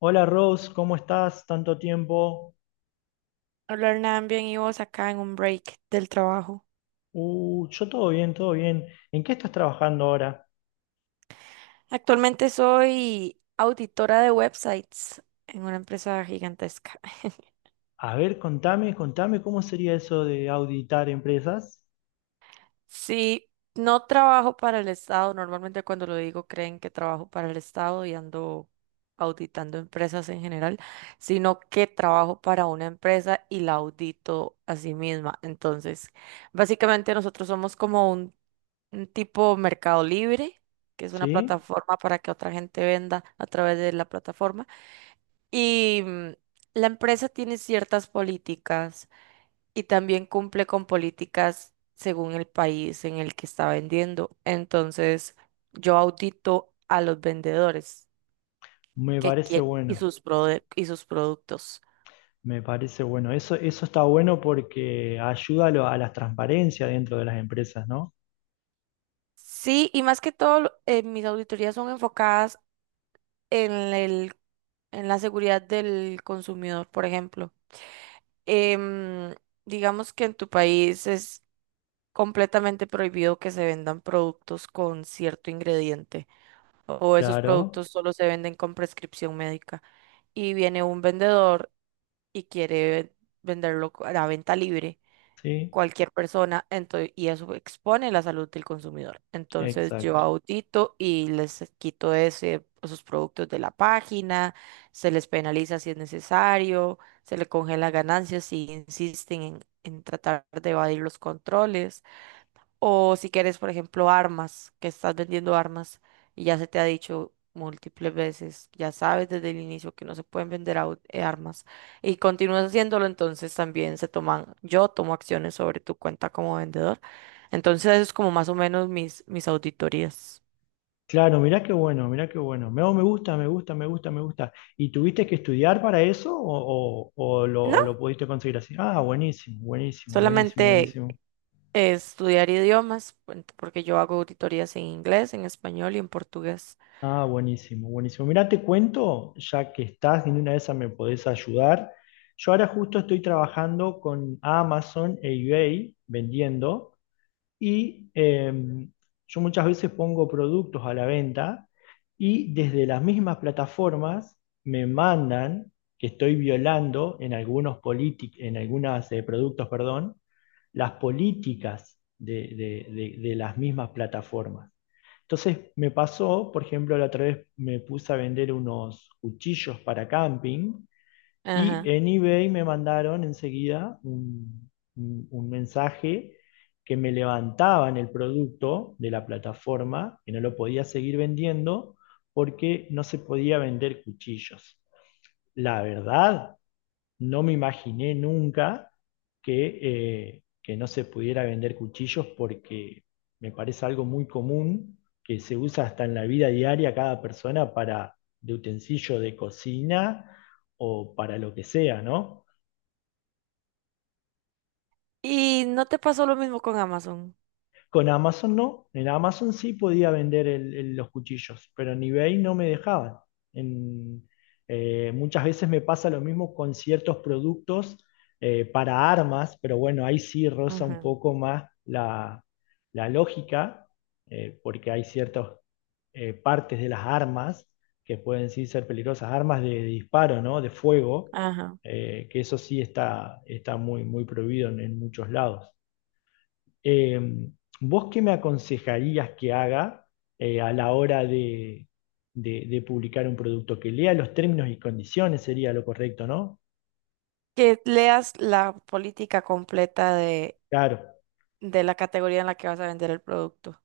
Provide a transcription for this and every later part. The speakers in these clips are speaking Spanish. Hola Rose, ¿cómo estás? Tanto tiempo. Hola Hernán, bien y vos acá en un break del trabajo. Yo todo bien, todo bien. ¿En qué estás trabajando ahora? Actualmente soy auditora de websites en una empresa gigantesca. A ver, contame, contame cómo sería eso de auditar empresas, Sí, no trabajo para el Estado. Normalmente cuando lo digo creen que trabajo para el Estado y ando auditando empresas en general, sino que trabajo para una empresa y la audito a sí misma. Entonces, básicamente nosotros somos como un tipo Mercado Libre, que es una ¿sí? plataforma para que otra gente venda a través de la plataforma. Y la empresa tiene ciertas políticas y también cumple con políticas según el país en el que está vendiendo. Entonces, yo audito a los vendedores Me que parece quieren y bueno, y sus productos. me parece bueno. Eso está bueno porque ayuda a la transparencia dentro de las empresas, ¿no? Sí, y más que todo, mis auditorías son enfocadas en el, en la seguridad del consumidor, por ejemplo. em, digamos que en tu país es completamente prohibido que se vendan productos con cierto ingrediente o esos Claro, productos solo se venden con prescripción médica, y viene un vendedor y quiere venderlo a la venta libre sí, cualquier persona, entonces, y eso expone la salud del consumidor. Entonces yo exacto. audito y les quito esos productos de la página, se les penaliza si es necesario, se les congela ganancias si insisten en tratar de evadir los controles. O si quieres, por ejemplo, armas, que estás vendiendo armas y ya se te ha dicho múltiples veces, ya sabes desde el inicio que no se pueden vender armas y continúas haciéndolo, entonces también se toman, yo tomo acciones sobre tu cuenta como vendedor. Entonces eso es como más o menos mis auditorías. Claro, mirá qué bueno, mirá qué bueno. Me, oh, me gusta, me gusta, me gusta, me gusta. ¿Y tuviste que estudiar para eso o, o- o lo, o No, lo pudiste conseguir así? Ah, buenísimo, buenísimo, buenísimo, solamente buenísimo. Estudiar idiomas, porque yo hago auditorías en inglés, en español y en portugués. Ah, buenísimo, buenísimo. Mirá, te cuento, ya que estás en una de esas me podés ayudar. Yo ahora justo estoy trabajando con Amazon e eBay vendiendo. Y yo muchas veces pongo productos a la venta y desde las mismas plataformas me mandan que estoy violando en en algunos productos, perdón, las políticas de las mismas plataformas. Entonces me pasó, por ejemplo, la otra vez me puse a vender unos cuchillos para camping y Ajá. en eBay me mandaron enseguida un mensaje que me levantaban el producto de la plataforma, que no lo podía seguir vendiendo porque no se podía vender cuchillos. La verdad, no me imaginé nunca que, que no se pudiera vender cuchillos porque me parece algo muy común que se usa hasta en la vida diaria cada persona para de utensilio de cocina o para lo que sea, ¿no? Y no te pasó lo mismo con Amazon. Con Amazon no. En Amazon sí podía vender los cuchillos, pero en eBay no me dejaban. En- Muchas veces me pasa lo mismo con ciertos productos para armas, pero bueno, ahí sí roza un Ujú. poco más la, la lógica, porque hay ciertas partes de las armas que pueden sí ser peligrosas, armas de disparo, ¿no? De fuego, Ajá. Que eso sí está, está muy, muy prohibido en muchos lados. Eh, ¿Vos qué me aconsejarías que haga a la hora de publicar un producto? Que lea los términos y condiciones sería lo correcto, ¿no? Que leas la política completa Claro, de la categoría en la que vas a vender el producto,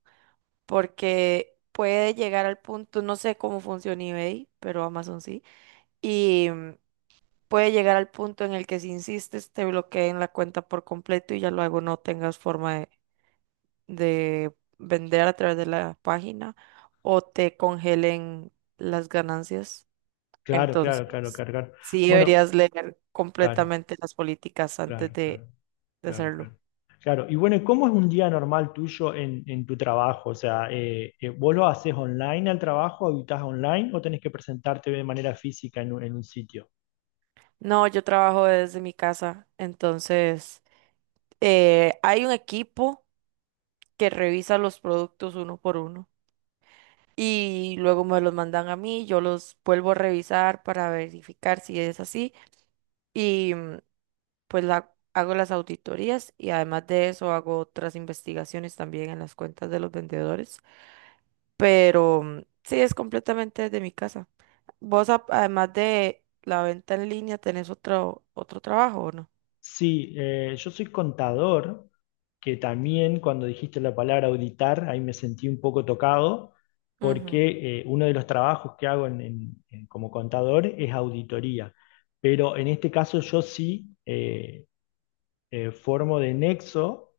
porque puede llegar al punto, no sé cómo funciona eBay, pero Amazon sí, y puede llegar al punto en el que si insistes te bloqueen la cuenta por completo y ya luego no tengas forma de vender a través de la página o te congelen las ganancias. claro, claro, claro, Entonces, claro, claro. sí Bueno, deberías leer claro, completamente las políticas antes claro, de claro, claro, hacerlo. claro. Claro, y bueno, ¿y cómo es un día normal tuyo en tu trabajo? O sea, ¿vos lo haces online al trabajo, habitas online o tenés que presentarte de manera física en un sitio? No, yo trabajo desde mi casa, entonces hay un equipo que revisa los productos uno por uno y luego me los mandan a mí, yo los vuelvo a revisar para verificar si es así, y pues hago las auditorías, y además de eso hago otras investigaciones también en las cuentas de los vendedores, pero sí, es completamente desde mi casa. ¿Vos además de la venta en línea tenés otro trabajo o Sí, yo soy contador, que también cuando dijiste la palabra auditar, ahí me sentí un poco tocado, no? porque uno de los trabajos que hago como contador es auditoría. Pero en este caso yo sí formo de nexo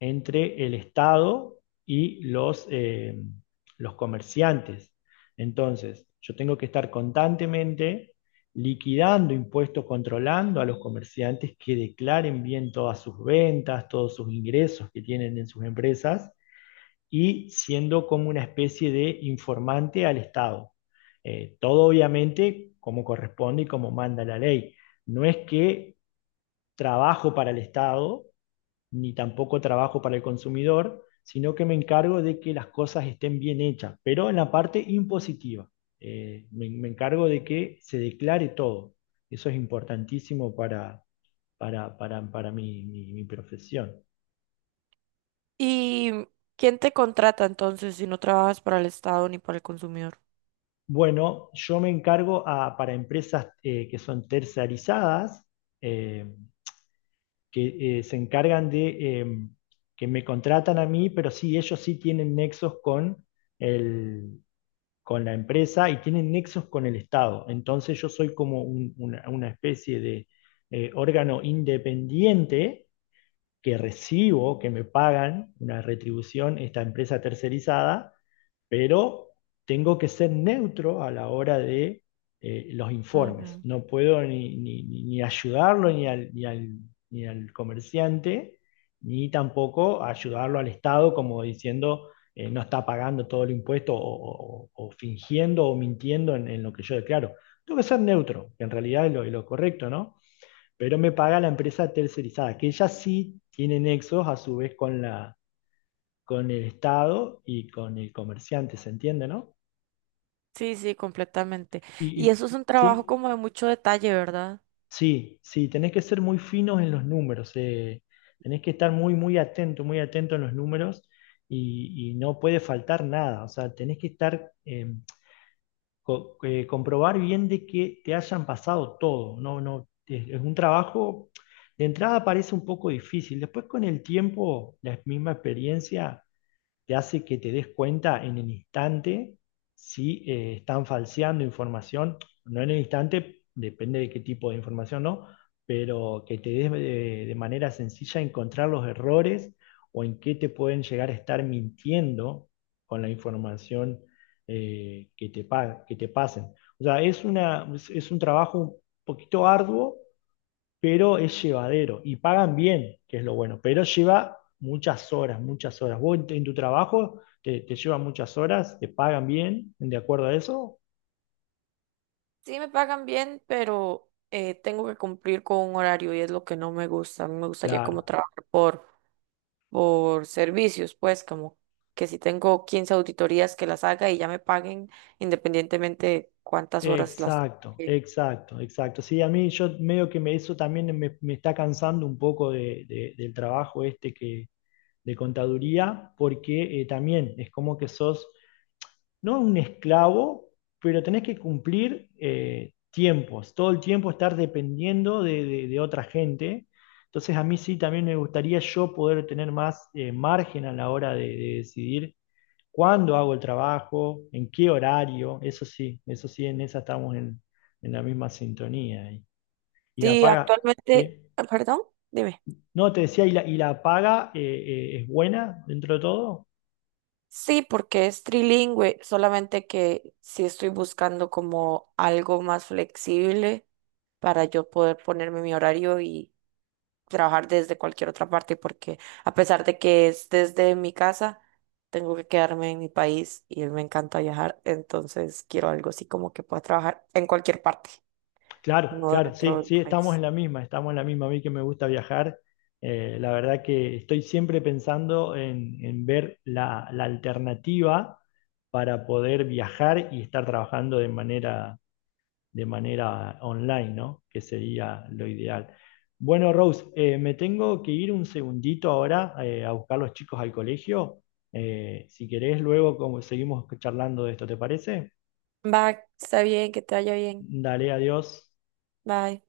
entre el Estado y los comerciantes. Entonces, yo tengo que estar constantemente liquidando impuestos, controlando a los comerciantes que declaren bien todas sus ventas, todos sus ingresos que tienen en sus empresas y siendo como una especie de informante al Estado. Todo obviamente como corresponde y como manda la ley. No es que trabajo para el Estado, ni tampoco trabajo para el consumidor, sino que me encargo de que las cosas estén bien hechas, pero en la parte impositiva. Me, me encargo de que se declare todo. Eso es importantísimo para mi, mi profesión. ¿Y quién te contrata entonces si no trabajas para el Estado ni para el consumidor? Bueno, yo me encargo para empresas que son tercerizadas, eh, que se encargan de que me contratan a mí, pero sí, ellos sí tienen nexos con el, con la empresa y tienen nexos con el Estado. Entonces yo soy como una especie de órgano independiente que recibo, que me pagan una retribución esta empresa tercerizada pero tengo que ser neutro a la hora de los informes. Ujú. No puedo ni, ni ayudarlo ni al, ni al comerciante, ni tampoco ayudarlo al Estado como diciendo no está pagando todo el impuesto o fingiendo o mintiendo en lo que yo declaro. Tengo que ser neutro, que en realidad es lo correcto, ¿no? Pero me paga la empresa tercerizada, que ella sí tiene nexos a su vez con la, con el Estado y con el comerciante, ¿se entiende, no? Sí, sí, completamente. Y, Y y- eso es un trabajo sí, como de mucho detalle, ¿verdad? sí, sí, tenés que ser muy finos en los números, tenés que estar muy, muy atento en los números y no puede faltar nada, o sea, tenés que estar, comprobar bien de que te hayan pasado todo, no, no, es un trabajo, de entrada parece un poco difícil, después con el tiempo, la misma experiencia te hace que te des cuenta en el instante si están falseando información, no en el instante, depende de qué tipo de información, ¿no? Pero que te des de manera sencilla encontrar los errores o en qué te pueden llegar a estar mintiendo con la información que te pasen. O sea, es una, es un trabajo un poquito arduo pero es llevadero y pagan bien, que es lo bueno, pero lleva muchas horas, muchas horas. ¿Vos en tu trabajo te, te lleva muchas horas? ¿Te pagan bien de acuerdo a eso? Sí, me pagan bien, pero tengo que cumplir con un horario y es lo que no me gusta. A mí me gustaría como Claro. trabajar por servicios, pues como que si tengo 15 auditorías que las haga y ya me paguen independientemente cuántas horas las... Exacto, eh, exacto, exacto. Sí, a mí yo medio que me, eso también me está cansando un poco del trabajo este que, de contaduría, porque también es como que sos no un esclavo, pero tenés que cumplir tiempos, todo el tiempo estar dependiendo de, de otra gente. Entonces a mí sí también me gustaría yo poder tener más margen a la hora de decidir cuándo hago el trabajo, en qué horario, eso sí, en esa estamos en la misma sintonía. Y la Sí, paga, actualmente, ¿sí? ah, perdón, dime. No, te decía, y la paga es buena dentro de todo? Sí, porque es trilingüe, solamente que sí estoy buscando como algo más flexible para yo poder ponerme mi horario y trabajar desde cualquier otra parte, porque a pesar de que es desde mi casa, tengo que quedarme en mi país y me encanta viajar, entonces quiero algo así como que pueda trabajar en cualquier parte, Claro, no claro, sí, dentro del sí, estamos país. en la misma, estamos en la misma. A mí que me gusta viajar, la verdad que estoy siempre pensando en ver la, la alternativa para poder viajar y estar trabajando de manera online, ¿no? Que sería lo ideal. Bueno, Rose, me tengo que ir un segundito ahora a buscar los chicos al colegio. Si querés, seguimos charlando de esto, ¿te parece? Va, está bien, que te vaya bien. Dale, adiós. Bye.